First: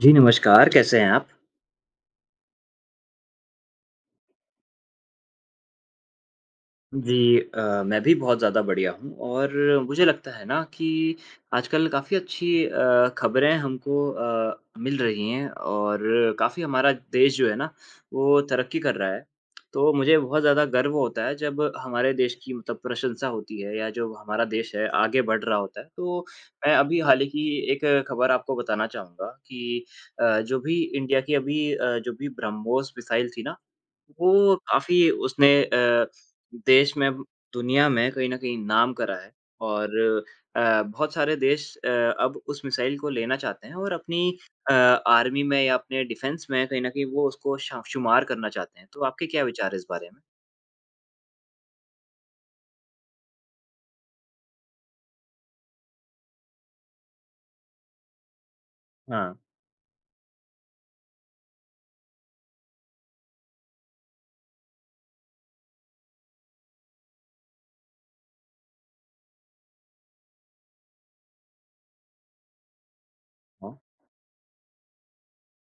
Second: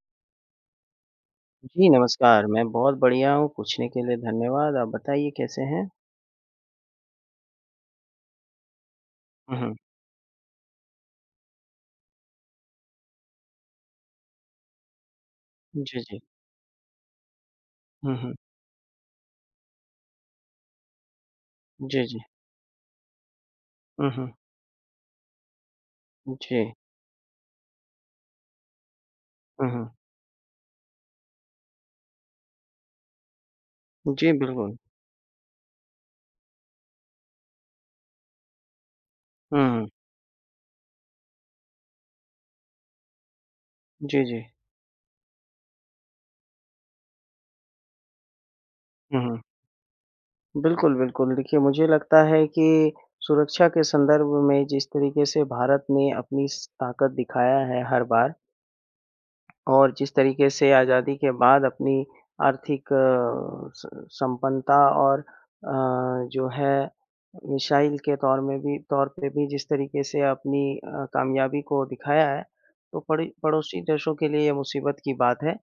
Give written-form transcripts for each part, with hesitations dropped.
जी, नमस्कार, कैसे हैं आप? जी, नमस्कार। मैं बहुत बढ़िया हूँ, पूछने के लिए धन्यवाद। आप बताइए कैसे हैं? जी मैं भी बहुत ज़्यादा बढ़िया हूँ और हुँ, हुँ। मुझे लगता है ना कि आजकल काफ़ी अच्छी खबरें हमको मिल रही हैं जी, और जी। काफ़ी हमारा देश जो है ना, हुँ, हुँ। वो तरक्की कर रहा है। तो मुझे बहुत ज़्यादा गर्व होता है जब जी, हमारे जी। देश की मतलब प्रशंसा होती है या हुँ, जो हुँ। हमारा देश है, आगे बढ़ रहा होता है। तो जी। मैं अभी हाल ही की एक खबर आपको बताना चाहूँगा हुँ, कि हुँ। जो भी इंडिया की अभी जो भी ब्रह्मोस मिसाइल थी ना जी, वो बिल्कुल। काफ़ी उसने देश में दुनिया में कहीं न कहीं नाम करा है हुँ, हुँ। और बहुत सारे देश अब उस मिसाइल को लेना चाहते हैं और अपनी जी, जी। आर्मी में या अपने डिफेंस में कहीं न कहीं वो उसको श शुमार करना चाहते हैं। तो हुँ, आपके हुँ। क्या विचार हैं इस बारे में? बिल्कुल, बिल्कुल। देखिए, मुझे लगता है कि सुरक्षा के संदर्भ में जिस तरीके से भारत ने अपनी स ताकत दिखाया है हर बार हाँ, और जिस तरीके से आज़ादी के बाद अपनी आर्थिक अ, स संपन्नता और जो है मिसाइल के तौर पे भी जिस तरीके से अपनी कामयाबी को दिखाया है, तो पड़ी हाँ, पड़ोसी देशों के लिए ये मुसीबत की बात है।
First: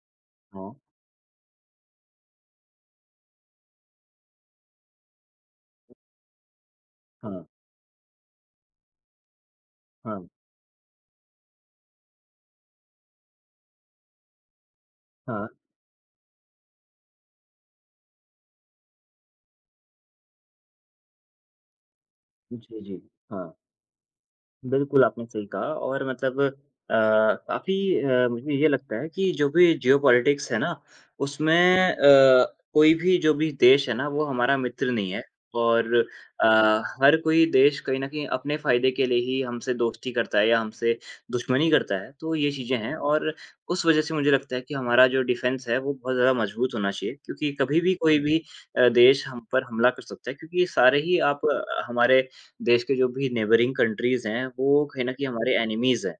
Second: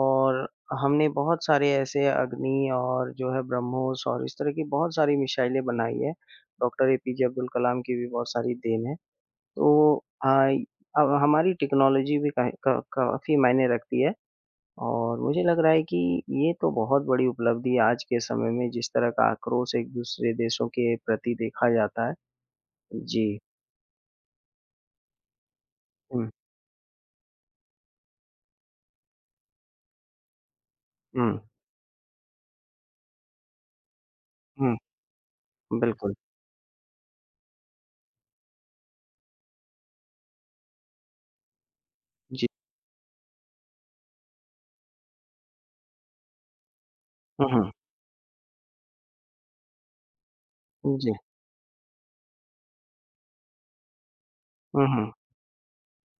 और हाँ, हमने बहुत सारे ऐसे अग्नि और जो है ब्रह्मोस और इस तरह की बहुत सारी मिसाइलें बनाई हैं। डॉक्टर एपीजे हाँ, अब्दुल कलाम की भी बहुत सारी देन है। तो हाँ, अ, अब हमारी टेक्नोलॉजी भी काहे का काफ़ी मायने रखती है और मुझे हाँ। लग रहा है कि ये तो बहुत बड़ी उपलब्धि है आज के समय में जिस तरह का आक्रोश एक-दूसरे देशों के प्रति देखा जाता जी, जी। है। जी। हाँ। बिल्कुल, आपने सही कहा और हुँ, मतलब काफ़ी मुझे ये लगता है कि जो भी जियोपॉलिटिक्स है ना, हुँ, उसमें कोई भी जो भी देश है ना, वो हमारा हुँ, मित्र नहीं है और बिल्कुल। अ, हर कोई देश कहीं न कहीं अपने फ़ायदे के लिए ही हमसे दोस्ती करता है या हमसे दुश्मनी करता है, तो जी। ये चीज़ें हैं और उस वज़ह से मुझे लगता है कि हमारा जो डिफेंस है, वो बहुत ज़्यादा मज़बूत होना चाहिए हुँ, क्योंकि हुँ। कभी भी कोई भी देश हम पर हमला कर सकता है क्योंकि सारे जी। ही आप हमारे देश के जो भी नेबरिंग कंट्रीज़ हैं, वो हुँ, कहीं हुँ। न कहीं हमारे एनिमीज़ हैं।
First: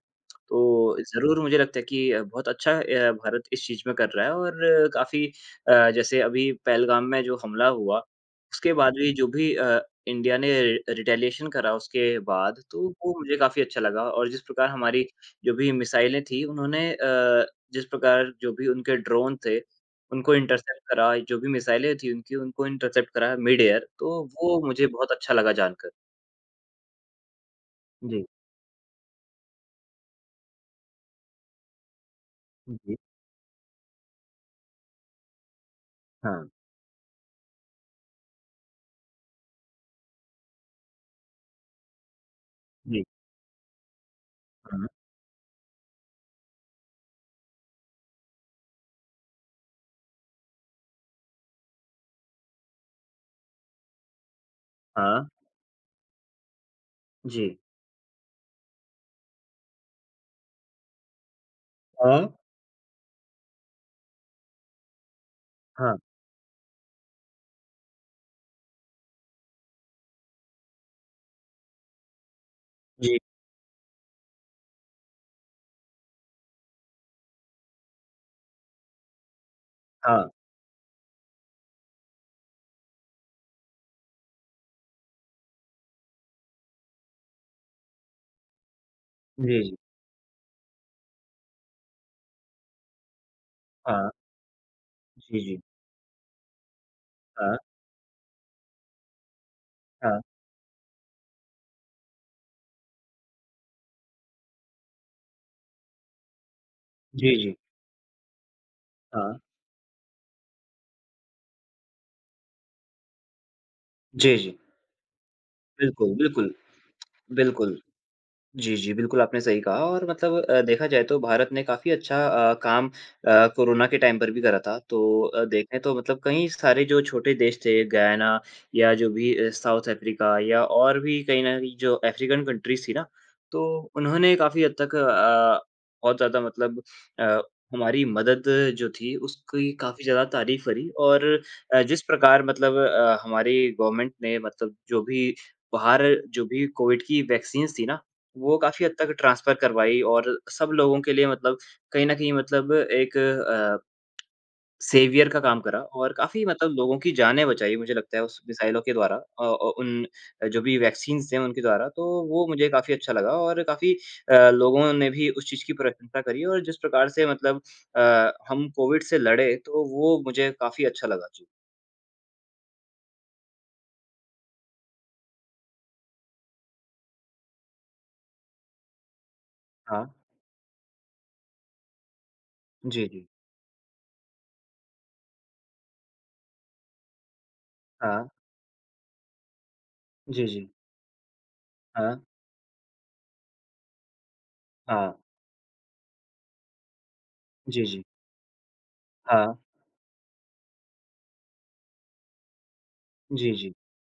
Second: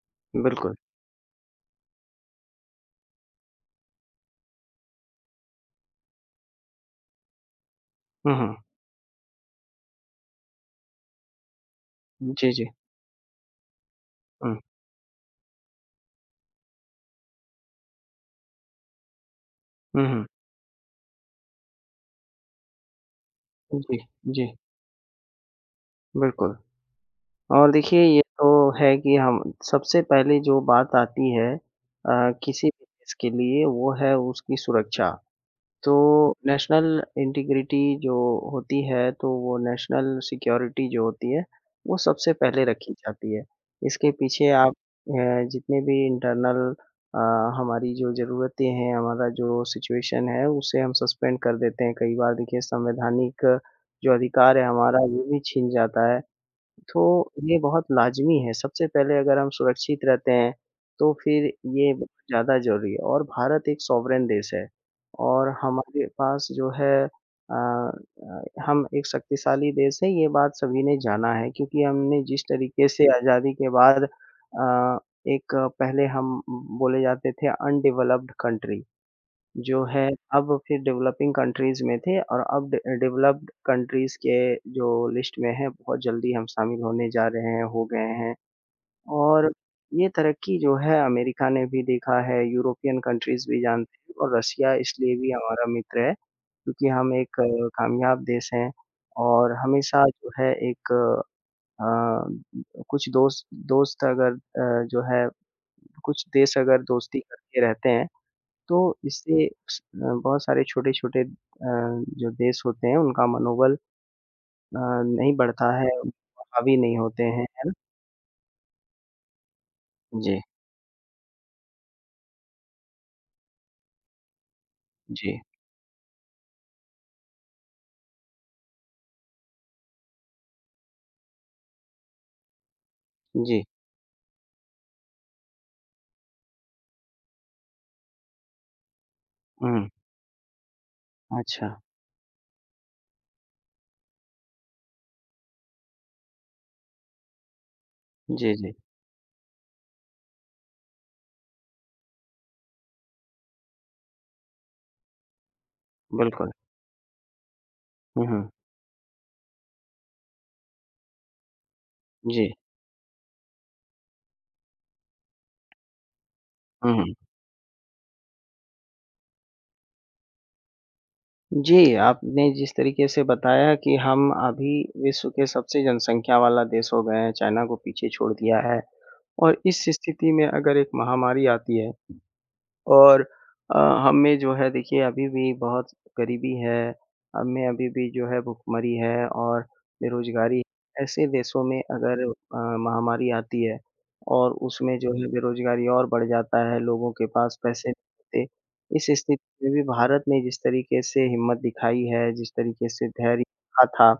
तो बिल्कुल। ज़रूर मुझे लगता है कि बहुत अच्छा भारत इस चीज़ में कर रहा है और काफ़ी जैसे अभी पहलगाम में जो हमला हुआ, हुँ, हुँ। उसके बाद भी जो भी इंडिया ने रिटेलिएशन करा उसके जी, बाद, जी। तो वो मुझे काफ़ी अच्छा लगा और जिस हुँ, प्रकार हमारी जो भी मिसाइलें थी, उन्होंने जिस प्रकार जो भी उनके ड्रोन थे, हुँ, हुँ। उनको इंटरसेप्ट करा, जो भी मिसाइलें थी उनकी, उनको इंटरसेप्ट करा मिड एयर, जी, तो जी, वो मुझे बहुत अच्छा लगा जानकर। बिल्कुल। और देखिए ये जी, तो है कि हम सबसे पहले जो बात आती है किसी भी जी, देश के लिए वो है उसकी सुरक्षा। तो हाँ, नेशनल इंटीग्रिटी जो होती है तो वो नेशनल सिक्योरिटी जो होती है वो सबसे पहले रखी जी, जाती है। इसके पीछे आप हाँ, जितने भी इंटरनल अ, हमारी जो ज़रूरतें हैं, हमारा जो सिचुएशन है उसे हम सस्पेंड कर देते हैं। कई बार देखिए संवैधानिक जो अधिकार है हमारा हाँ, वो भी छीन जाता है। तो जी, ये बहुत लाज़मी है, सबसे पहले अगर हम सुरक्षित रहते हैं, तो फिर ये बहुत हाँ, ज़्यादा ज़रूरी है और भारत एक सॉवरेन देश है और हाँ, हमारे पास जो है हम एक शक्तिशाली देश हैं, ये बात सभी ने जाना है क्योंकि हमने जिस तरीके से जी, आज़ादी के बाद एक पहले हम बोले जाते थे अनडेवलप्ड कंट्री जो है हाँ, अब फिर डेवलपिंग कंट्रीज़ में थे और अब डे डेवलप्ड कंट्रीज़ के जो लिस्ट में हैं, बहुत जल्दी हम शामिल होने जा रहे हैं, हो गए हैं। और जी, जी, ये तरक्की जो है अमेरिका ने भी देखा है, यूरोपियन कंट्रीज़ भी जानते हाँ, हैं और रशिया इसलिए भी जी, जी, हमारा मित्र है क्योंकि हम एक हाँ, कामयाब देश हैं और हमेशा हाँ, जो है एक कुछ दोस्त दोस्त अगर जो है कुछ देश अगर दोस्ती जी, जी, करके रहते हैं तो हाँ, इससे स बहुत सारे छोटे-छोटे जो देश होते हैं उनका मनोबल जी, जी, नहीं बढ़ता है, बिल्कुल, बिल्कुल, हावी नहीं होते हैं। बिल्कुल। जी, जी, बिल्कुल आपने सही कहा और मतलब जी, देखा जाए तो भारत ने काफ़ी अच्छा काम कोरोना के टाइम पर भी करा था। तो जी, देखें तो मतलब कई सारे जो छोटे देश थे, गयाना या जो भी साउथ अफ्रीका या और भी कहीं न कहीं जो अफ्रीकन कंट्रीज़ थी ना, जी। तो उन्होंने काफ़ी हद तक बहुत ज़्यादा मतलब अ, हमारी मदद जो थी, उसकी हुँ, काफ़ी ज़्यादा तारीफ़ करी और अच्छा। जिस प्रकार मतलब हमारी गवर्नमेंट ने मतलब जो भी बाहर जो भी कोविड की वैक्सीन्स थी ना जी, वो जी, काफ़ी हद तक ट्रांसफ़र करवाई और सब लोगों के लिए मतलब कहीं न कहीं मतलब एक सेवियर का काम करा और काफ़ी बिल्कुल। मतलब लोगों की जानें बचाई मुझे लगता है हुँ, उस हुँ। मिसाइलों के द्वारा उन जो भी वैक्सीन्स थे उनके द्वारा, तो वो जी। मुझे काफ़ी अच्छा लगा और काफ़ी लोगों ने भी उस चीज़ की प्रशंसा करी और जिस हुँ, प्रकार हुँ। से मतलब हम कोविड से लड़े तो वो मुझे काफ़ी अच्छा लगा। जी। जी, आपने जिस तरीके से बताया कि हम अभी विश्व के सबसे जनसंख्या वाला देश हो गए हैं, चाइना को पीछे छोड़ दिया है और इस हाँ। स्थिति में अगर एक महामारी आती है जी, और जी। अ, हमें जो है देखिए अभी भी बहुत गरीबी है, हमें अभी भी जो हाँ। है भुखमरी है और जी, बेरोज़गारी। जी। ऐसे देशों में हाँ। अगर महामारी आती है और उसमें जो हाँ। है बेरोज़गारी और बढ़ जाता है, लोगों के पास जी, पैसे जी। नहीं होते। इस हाँ। स्थिति में भी भारत ने जिस तरीके से हिम्मत दिखाई है, जिस तरीके से धैर्य जी, जी। रखा था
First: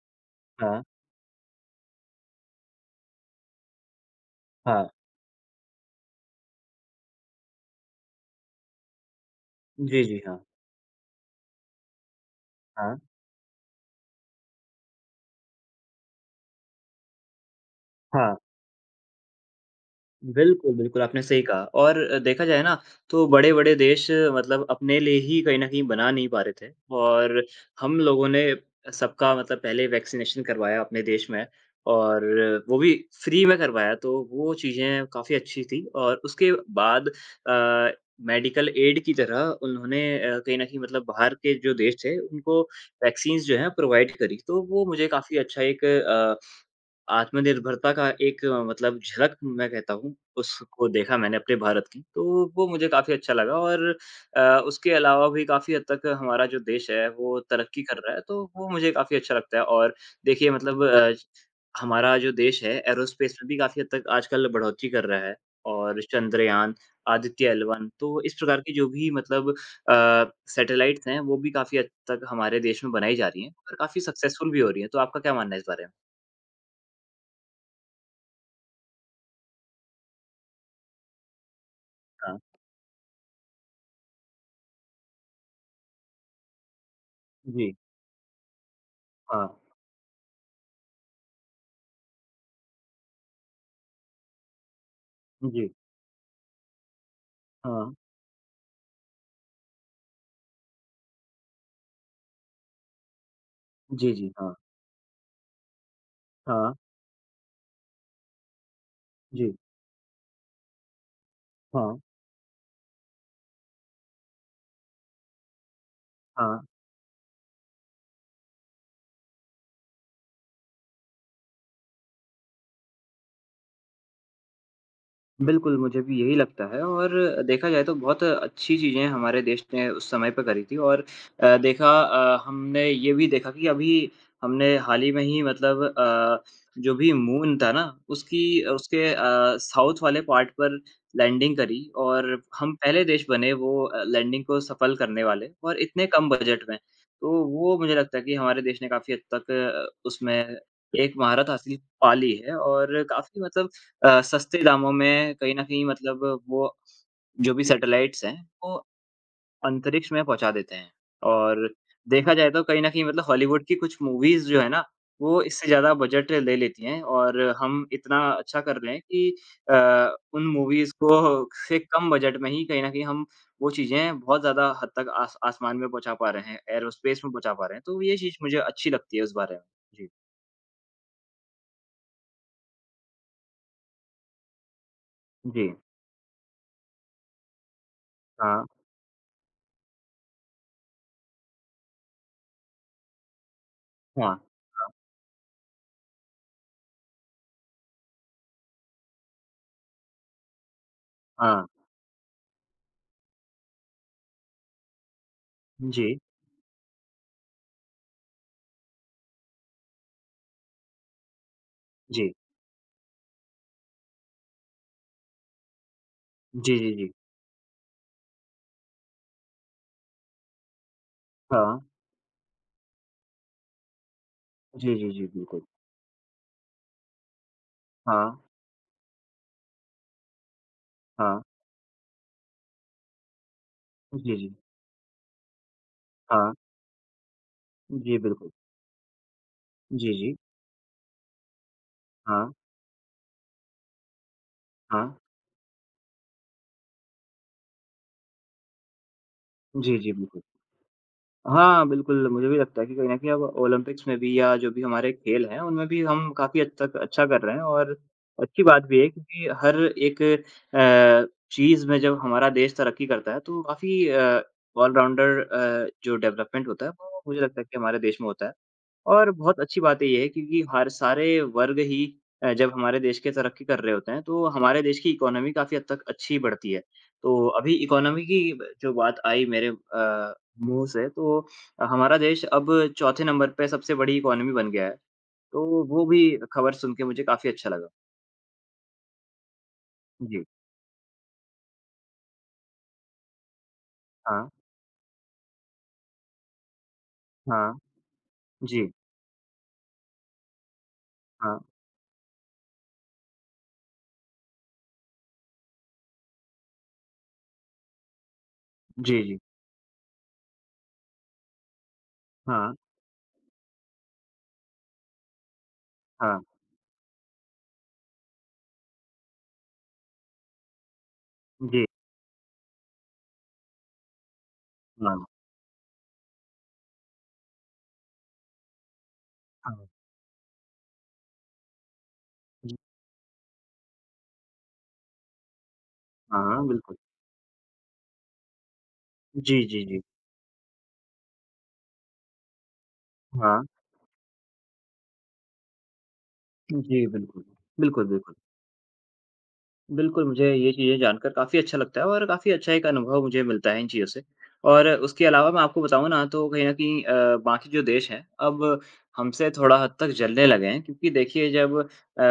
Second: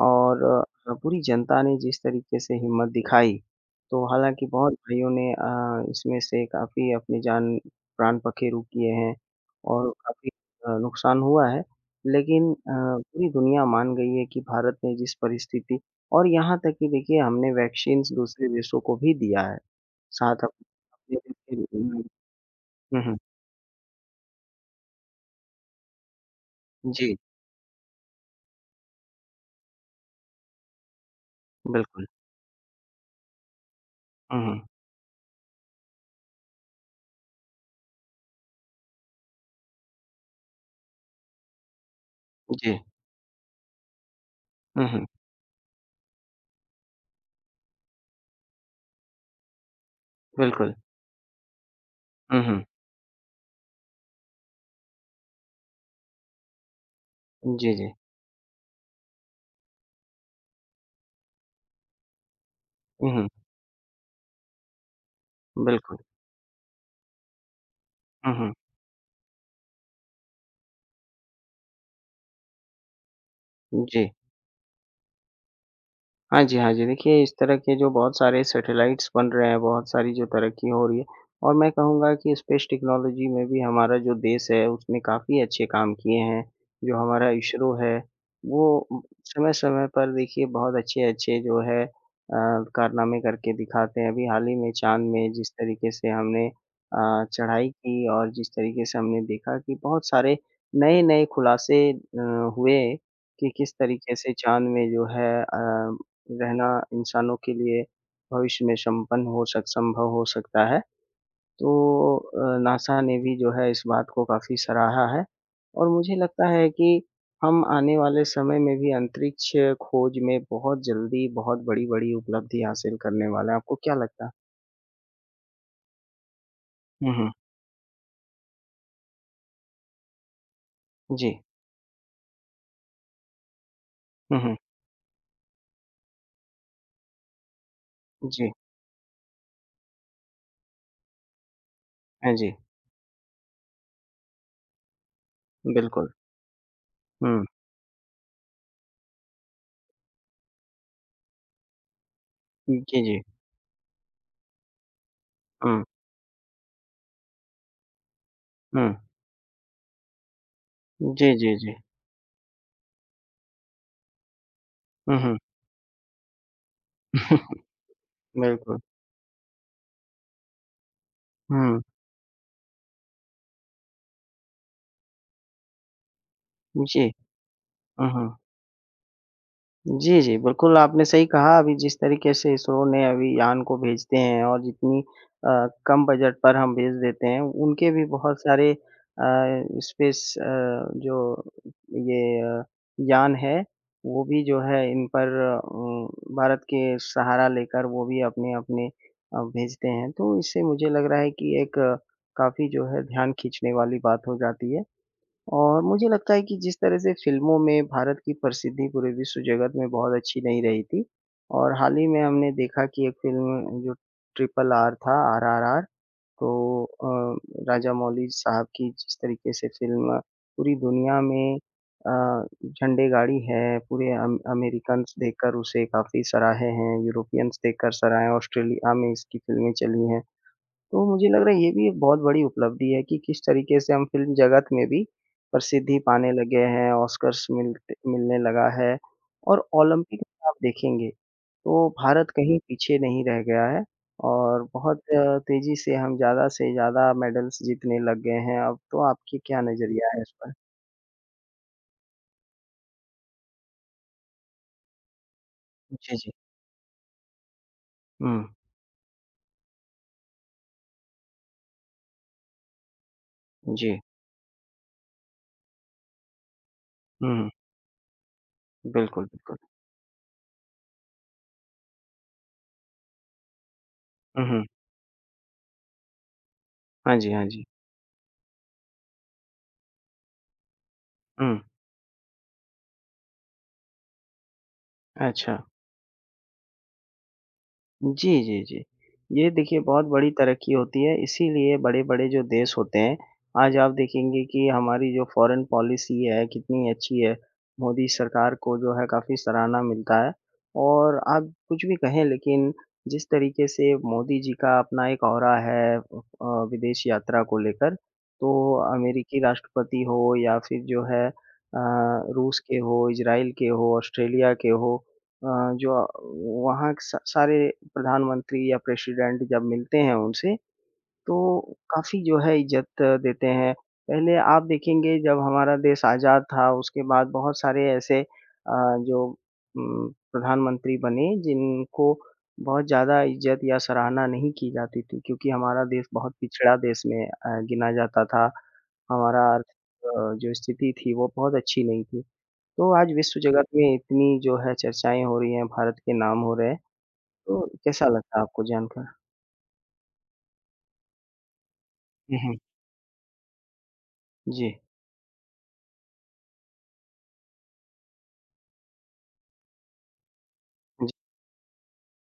और हाँ। पूरी जनता ने जिस तरीके से हिम्मत दिखाई, तो हालाँकि बहुत हाँ। भाइयों ने इसमें से काफ़ी अपनी जान प्राण पखेरु किए हैं और जी, जी। काफ़ी हाँ। नुकसान हुआ है। लेकिन हाँ, पूरी दुनिया मान गई है कि भारत ने जिस परिस्थिति और यहाँ तक कि देखिए हमने वैक्सीन्स हाँ। दूसरे देशों को भी दिया है। साथ बिल्कुल, बिल्कुल, अपने आपने सही कहा और देखा जाए ना हुँ, हुँ। तो बड़े-बड़े देश मतलब अपने लिए ही कहीं न कहीं बना नहीं पा रहे थे जी, और हम लोगों ने सबका मतलब पहले वैक्सीनेशन करवाया अपने देश में बिल्कुल। और वो भी फ्री में करवाया तो हुँ, वो हुँ। चीज़ें काफ़ी अच्छी थी और उसके बाद अ, मेडिकल एड की तरह उन्होंने कहीं न कहीं मतलब बाहर के जो देश थे उनको जी। वैक्सीन्स जो हैं प्रोवाइड करी। तो वो हुँ, मुझे हुँ। काफ़ी अच्छा एक आत्मनिर्भरता का एक मतलब झलक मैं कहता हूँ, बिल्कुल। उसको देखा मैंने अपने भारत की, हुँ, तो हुँ। वो मुझे काफ़ी अच्छा लगा और अ, उसके अलावा भी काफ़ी हद तक हमारा जो देश है, वो जी, तरक्की जी। कर रहा है, तो वो मुझे काफ़ी अच्छा लगता है और देखिए मतलब हमारा जो देश है, हुँ, हुँ। एरोस्पेस में भी काफ़ी हद तक आजकल बढ़ोतरी कर रहा है बिल्कुल। और चंद्रयान, आदित्य एल-1 तो इस हुँ, हुँ। प्रकार की जो भी मतलब सैटेलाइट्स हैं, वो भी काफ़ी हद तक हमारे देश में बनाई जा रही हैं और काफ़ी जी। सक्सेसफुल भी हो रही हैं, तो आपका क्या मानना है इस बारे में? हाँ जी, हाँ जी। देखिए, इस तरह के जो बहुत सारे सैटेलाइट्स बन रहे हैं, बहुत सारी जो तरक्की हो रही है और मैं कहूँगा कि हाँ, स्पेस टेक्नोलॉजी में भी हमारा जो देश है, उसने काफ़ी अच्छे काम किए हैं। जो हमारा इसरो जी। है, वो हाँ, समय-समय पर देखिए बहुत अच्छे-अच्छे जो है कारनामे करके दिखाते हैं। अभी हाल ही में चाँद में जिस जी। तरीके से हमने चढ़ाई हाँ। की और जिस तरीके से हमने देखा कि बहुत सारे नए-नए खुलासे हुए कि किस जी, तरीके जी, से हाँ। चाँद में जो है रहना हाँ, इंसानों के लिए भविष्य में संपन्न हो जी। सक संभव हो सकता है। तो हाँ, नासा ने भी जो है इस बात को काफ़ी सराहा है और मुझे लगता हाँ। है कि हम आने वाले समय में भी अंतरिक्ष खोज में बहुत जल्दी बहुत बड़ी-बड़ी उपलब्धि हासिल करने वाले हैं। आपको क्या लगता है? बिल्कुल, मुझे भी यही लगता है और हुँ, हुँ। देखा जाए तो बहुत अच्छी चीज़ें हमारे देश ने उस समय पे करी थी और जी। हमने ये भी देखा कि अभी हुँ, हुँ। हमने हाल ही में ही मतलब जो भी मून था ना, उसकी जी। उसके साउथ वाले पार्ट पर लैंडिंग करी हाँ और जी, हम पहले देश बने वो लैंडिंग को सफल करने वाले और इतने बिल्कुल। कम बजट में। तो हुँ। वो मुझे लगता है कि हमारे देश ने काफ़ी हद तक उसमें एक महारत हासिल पा ली है जी, और जी। काफ़ी मतलब सस्ते दामों में कहीं न हुँ, कहीं मतलब वो जो भी सैटेलाइट्स हैं, वो हुँ। अंतरिक्ष में पहुँचा देते हैं। जी, जी, और जी। देखा जाए तो कहीं न कहीं मतलब हॉलीवुड की कुछ मूवीज़ जो है ना, हुँ, हुँ। वो इससे ज़्यादा बजट ले लेती हैं और हम इतना अच्छा कर बिल्कुल। रहे हैं कि उन मूवीज़ को से हुँ, कम बजट में ही कहीं न कहीं हम वो चीज़ें बहुत ज़्यादा हद तक आस आसमान में पहुँचा पा रहे हैं, जी। एयरोस्पेस में पहुँचा पा रहे हैं। तो हुँ, ये हुँ। चीज़ मुझे अच्छी लगती है उस बारे में। जी। जी, जी। बिल्कुल, आपने सही कहा अभी जिस तरीके से इसरो ने अभी यान को भेजते हैं और जितनी जी। कम बजट पर हम भेज देते हैं, उनके भी बहुत हाँ। सारे स्पेस जो ये यान है, वो हाँ। भी जो है हाँ। इन पर उम, भारत के सहारा लेकर वो भी अपने-अपने भेजते हैं। तो इससे मुझे लग रहा है कि हाँ। एक काफ़ी जो है ध्यान खींचने वाली बात हो जाती है। और मुझे जी। लगता है कि जिस तरह से फ़िल्मों में भारत की प्रसिद्धि पूरे विश्व जगत में बहुत अच्छी नहीं रही थी और हाल ही में जी। हमने देखा कि एक फ़िल्म जो ट्रिपल आर था, आरआरआर, जी, तो जी, जी। राजामौली साहब की जिस तरीके से फ़िल्म पूरी दुनिया में हाँ। झंडे गाड़ी है, पूरे अम जी, जी, अमेरिकन्स जी, देखकर बिल्कुल। उसे काफ़ी सराहे हैं, यूरोपियंस देखकर सराहे हाँ, हैं, ऑस्ट्रेलिया में इसकी फ़िल्में चली हैं। तो मुझे हाँ। लग रहा है ये भी एक बहुत बड़ी उपलब्धि है कि किस तरीके से हम फ़िल्म जी, जी। जगत में भी प्रसिद्धि पाने हाँ। लगे हैं, ऑस्कर्स मिलते जी, मिलने बिल्कुल। लगा है और जी, ओलंपिक जी। में आप देखेंगे, तो भारत हाँ, कहीं पीछे नहीं रह गया है और बहुत हाँ। तेज़ी से हम ज़्यादा से ज़्यादा मेडल्स जीतने लग गए हैं अब, तो आपकी क्या जी, जी, नज़रिया है इस बिल्कुल। पर? हाँ, बिल्कुल, मुझे भी लगता है कि कहीं न कहीं अब ओलंपिक्स में भी या जो भी हमारे खेल हैं, उनमें भी जी, हम जी। काफ़ी हद तक अच्छा कर रहे हैं और हुँ, अच्छी बात भी है क्योंकि हर एक चीज़ में जब हमारा देश तरक्की करता है, तो जी। काफ़ी ऑल राउंडर जो डेवलपमेंट होता है, वो मुझे हुँ, लगता है कि हमारे देश में होता है। बिल्कुल, और बिल्कुल। बहुत अच्छी बात ये है क्योंकि हर सारे वर्ग ही जब हमारे देश के तरक्की कर रहे होते हैं, हुँ, तो हुँ। हमारे देश की इकोनॉमी काफ़ी हद तक अच्छी बढ़ती है। हाँ जी, तो हाँ जी। अभी इकोनॉमी की ब जो बात आई मेरे मुँह से तो हुँ, हमारा देश अब चौथे नंबर पे सबसे बड़ी इकोनॉमी बन गया है। अच्छा। तो वो भी खबर सुन के मुझे काफ़ी अच्छा लगा। जी, जी, जी। ये देखिए बहुत बड़ी जी। तरक्की होती है, इसीलिए बड़े-बड़े जो देश होते हैं, आज आप देखेंगे हाँ, कि हमारी जो फ़ॉरेन पॉलिसी है, कितनी अच्छी है। हाँ, मोदी सरकार को जी, जो है काफ़ी सराहना मिलता है और आप हाँ, कुछ भी कहें लेकिन जिस तरीके से मोदी जी का अपना एक ऑरा है विदेश यात्रा को लेकर, तो जी, जी, अमेरिकी राष्ट्रपति हो या फिर जो है रूस हाँ, के हो, इज़राइल के हो, ऑस्ट्रेलिया के हो, अ, जो हाँ, वहाँ के स सारे प्रधानमंत्री या प्रेसिडेंट जब मिलते हैं उनसे, तो जी, काफ़ी जो है इज़्ज़त देते हैं। पहले आप हाँ, देखेंगे जब हमारा देश आज़ाद था, उसके बाद बहुत सारे ऐसे जो हाँ, उम, प्रधानमंत्री बने जिनको जी, बहुत ज़्यादा इज़्ज़त या सराहना नहीं की जाती थी क्योंकि हमारा देश बहुत हाँ, पिछड़ा बिल्कुल। देश में गिना जाता था। हमारा जी, अर्थ जी, जी, जो स्थिति थी वो बहुत अच्छी नहीं थी। तो आज विश्व हाँ, जगत में इतनी जो है चर्चाएँ हो रही हैं, भारत के नाम हो रहे हैं, जी, बिल्कुल। तो बिल्कुल, कैसा बिल्कुल। लगता है आपको जानकर? बिल्कुल, मुझे ये चीज़ें जानकर काफ़ी अच्छा लगता है और हुँ, काफ़ी हुँ। अच्छा एक अनुभव मुझे मिलता है इन चीज़ों से। जी, और उसके अलावा मैं आपको बताऊँ ना तो कहीं न कहीं बाकी जो देश हैं, अब हमसे थोड़ा हद तक जलने लगे हैं क्योंकि जी। देखिए जब अ,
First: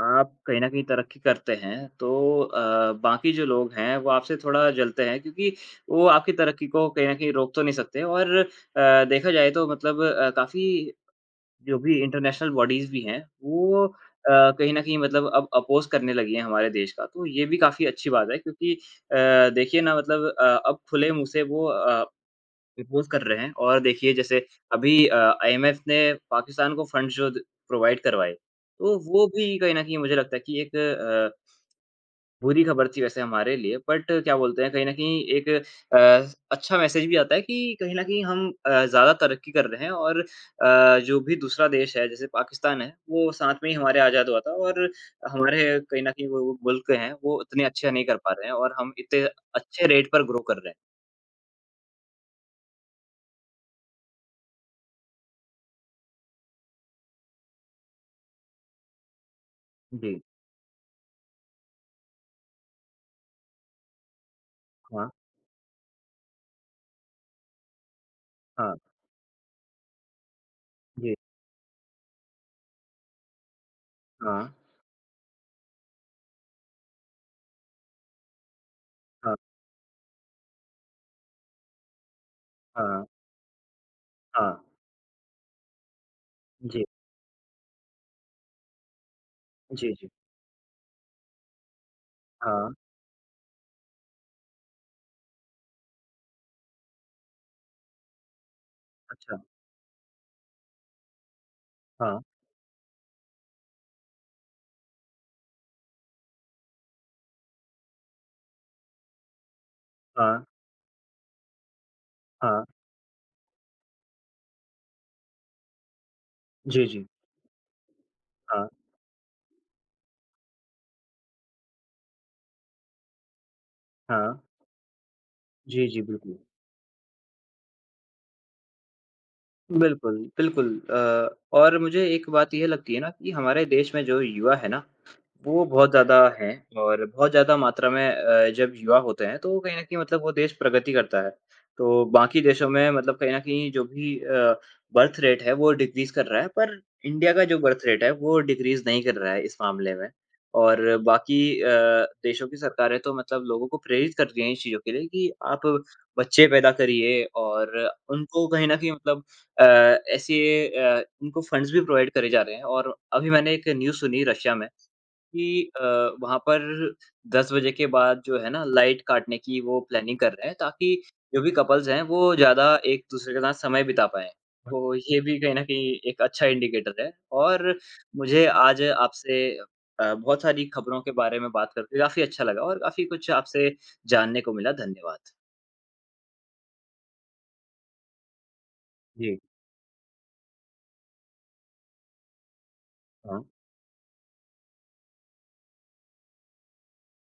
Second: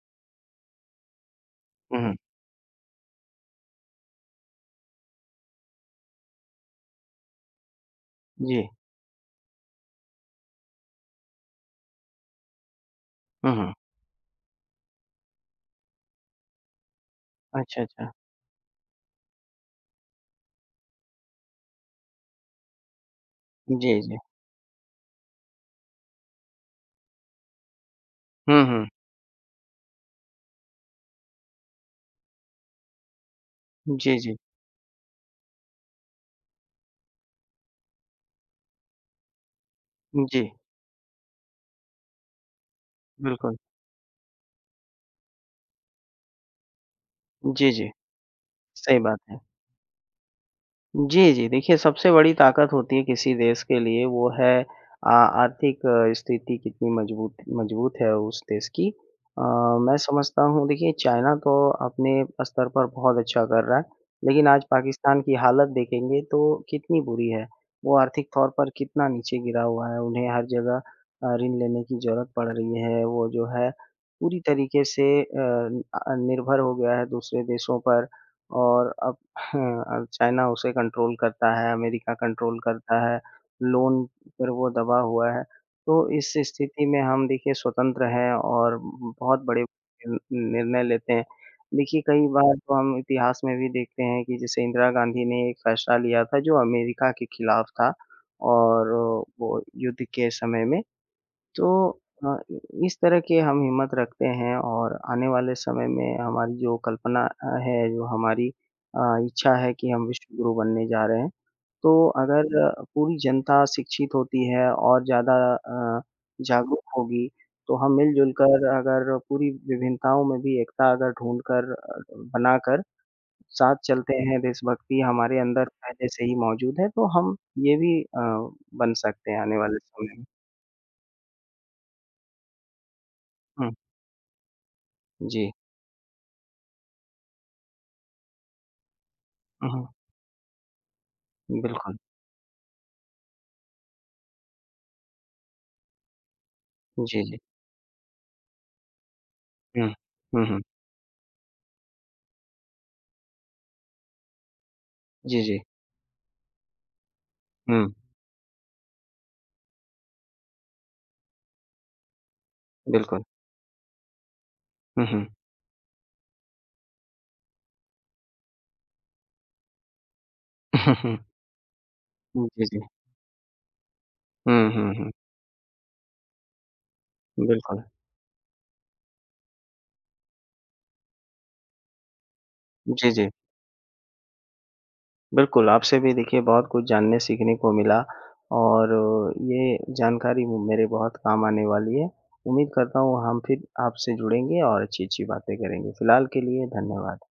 आप कहीं न कहीं तरक्की करते हैं हुँ, हुँ। तो बाकी जो लोग हैं वो आपसे थोड़ा जलते हैं क्योंकि वो आपकी तरक्की को कहीं न कहीं रोक तो नहीं सकते और जी। देखा जाए तो मतलब काफ़ी जो भी इंटरनेशनल बॉडीज़ भी हैं, हुँ, हुँ। वो अ, कहीं न कहीं मतलब अब अपोज़ करने लगी हैं हमारे देश का। तो ये भी अच्छा, काफ़ी अच्छी अच्छा। बात है क्योंकि अ, देखिए ना मतलब अब खुले मुँह से वो अपोज़ कर रहे हैं और जी, देखिए जी। जैसे अभी आईएमएफ ने पाकिस्तान को फंड्स जो द प्रोवाइड करवाए, हुँ, हुँ। तो वो भी कहीं न कहीं मुझे लगता है कि एक बुरी खबर थी वैसे हमारे लिए बट जी, क्या जी। बोलते हैं कहीं न कहीं एक अ, अच्छा मैसेज भी आता है कि कहीं न कहीं हम ज़्यादा तरक्की कर रहे हैं और जी, जो भी दूसरा देश है जैसे पाकिस्तान है, वो साथ बिल्कुल। में ही हमारे आज़ाद हुआ था और हमारे कहीं न कहीं वो मुल्क हैं, वो इतने जी, जी। अच्छा नहीं कर पा रहे हैं और हम सही बात इतने है। अच्छे रेट पर ग्रो कर रहे हैं। जी, जी। देखिए सबसे बड़ी ताकत होती है किसी देश के लिए वो है आ आर्थिक स्थिति कितनी मजबूत मजबूत है उस देश की। मैं जी, समझता हूँ देखिए चाइना तो अपने स्तर पर बहुत अच्छा कर रहा है, लेकिन आज हाँ, पाकिस्तान की हालत देखेंगे तो कितनी बुरी है। वो आर्थिक तौर पर हाँ, कितना नीचे गिरा हुआ है, उन्हें हर जगह जी, ऋण लेने की ज़रूरत पड़ रही है। वो जो है पूरी हाँ, तरीके से निर्भर हो गया है दूसरे देशों पर और अब हाँ, हाँ, चाइना उसे कंट्रोल करता है, अमेरिका कंट्रोल करता हाँ, है, लोन पर हाँ, वो दबा हुआ है। तो इस जी, स्थिति में हम देखिए स्वतंत्र हैं और बहुत बड़े जी, जी, नि निर्णय लेते हैं। देखिए कई बार हाँ, तो हम इतिहास में भी देखते हैं कि जैसे इंदिरा गांधी ने एक फैसला लिया था जो अमेरिका के खिलाफ था और अच्छा, वो युद्ध के समय में तो हाँ, अ, इस तरह के हम हिम्मत रखते हैं और आने वाले समय में हमारी जो कल्पना है, जो हमारी अ, इच्छा है कि हम विश्व हाँ, गुरु बनने जा रहे हैं, तो अगर हाँ, पूरी जनता शिक्षित होती है और ज़्यादा जागरूक जी, जी, होगी, तो हम मिल-जुल हाँ, कर अगर पूरी विभिन्नताओं में भी एकता अगर ढूँढ कर बनाकर साथ चलते हाँ, हैं, देशभक्ति हमारे अंदर जी, जी, पहले से ही बिल्कुल। मौजूद है, तो हम ये भी बन सकते हैं आने वाले समय बिल्कुल, में। बिल्कुल और मुझे एक बात ये लगती है ना कि हमारे हुँ, देश में जो युवा है ना, जी। वो बहुत ज़्यादा हैं और बहुत ज़्यादा मात्रा में जब युवा होते हैं तो हुँ, कहीं न हुँ। कहीं मतलब वो देश प्रगति करता है। बिल्कुल, तो बाकी देशों में मतलब कहीं न कहीं जो भी बर्थ रेट है वो डिक्रीज़ कर रहा है पर जी, इंडिया जी। का जो बर्थ रेट है वो डिक्रीज़ नहीं कर रहा है इस मामले हुँ, में। हुँ, हुँ। और बाकी देशों की सरकारें तो मतलब लोगों को प्रेरित कर रही हैं इन चीज़ों के लिए कि जी, जी। आप बच्चे पैदा करिए और हुँ, उनको कहीं न कहीं मतलब अ, ऐसे उनको फंड्स भी प्रोवाइड करे जा रहे हैं और बिल्कुल। अभी मैंने एक न्यूज़ सुनी रशिया में हुँ, हुँ। कि वहाँ पर 10 बजे के बाद जो है ना लाइट काटने की वो प्लानिंग कर रहे हैं ताकि जो भी कपल्स हैं वो जी, ज़्यादा जी। एक-दूसरे के साथ समय बिता पाएँ। हुँ, हुँ, तो हुँ। ये भी कहीं न कहीं एक अच्छा इंडिकेटर है और बिल्कुल। मुझे आज आपसे बहुत सारी खबरों के बारे में बात करके काफ़ी अच्छा लगा और काफ़ी जी, जी। कुछ आपसे जानने को मिला। धन्यवाद। बिल्कुल, आपसे भी देखिए बहुत कुछ जानने सीखने को मिला और जी, ये जानकारी मेरे बहुत काम आने वाली है। उम्मीद करता हूँ हम हाँ। फिर आपसे जुड़ेंगे और अच्छी-अच्छी बातें करेंगे। फिलहाल के लिए धन्यवाद।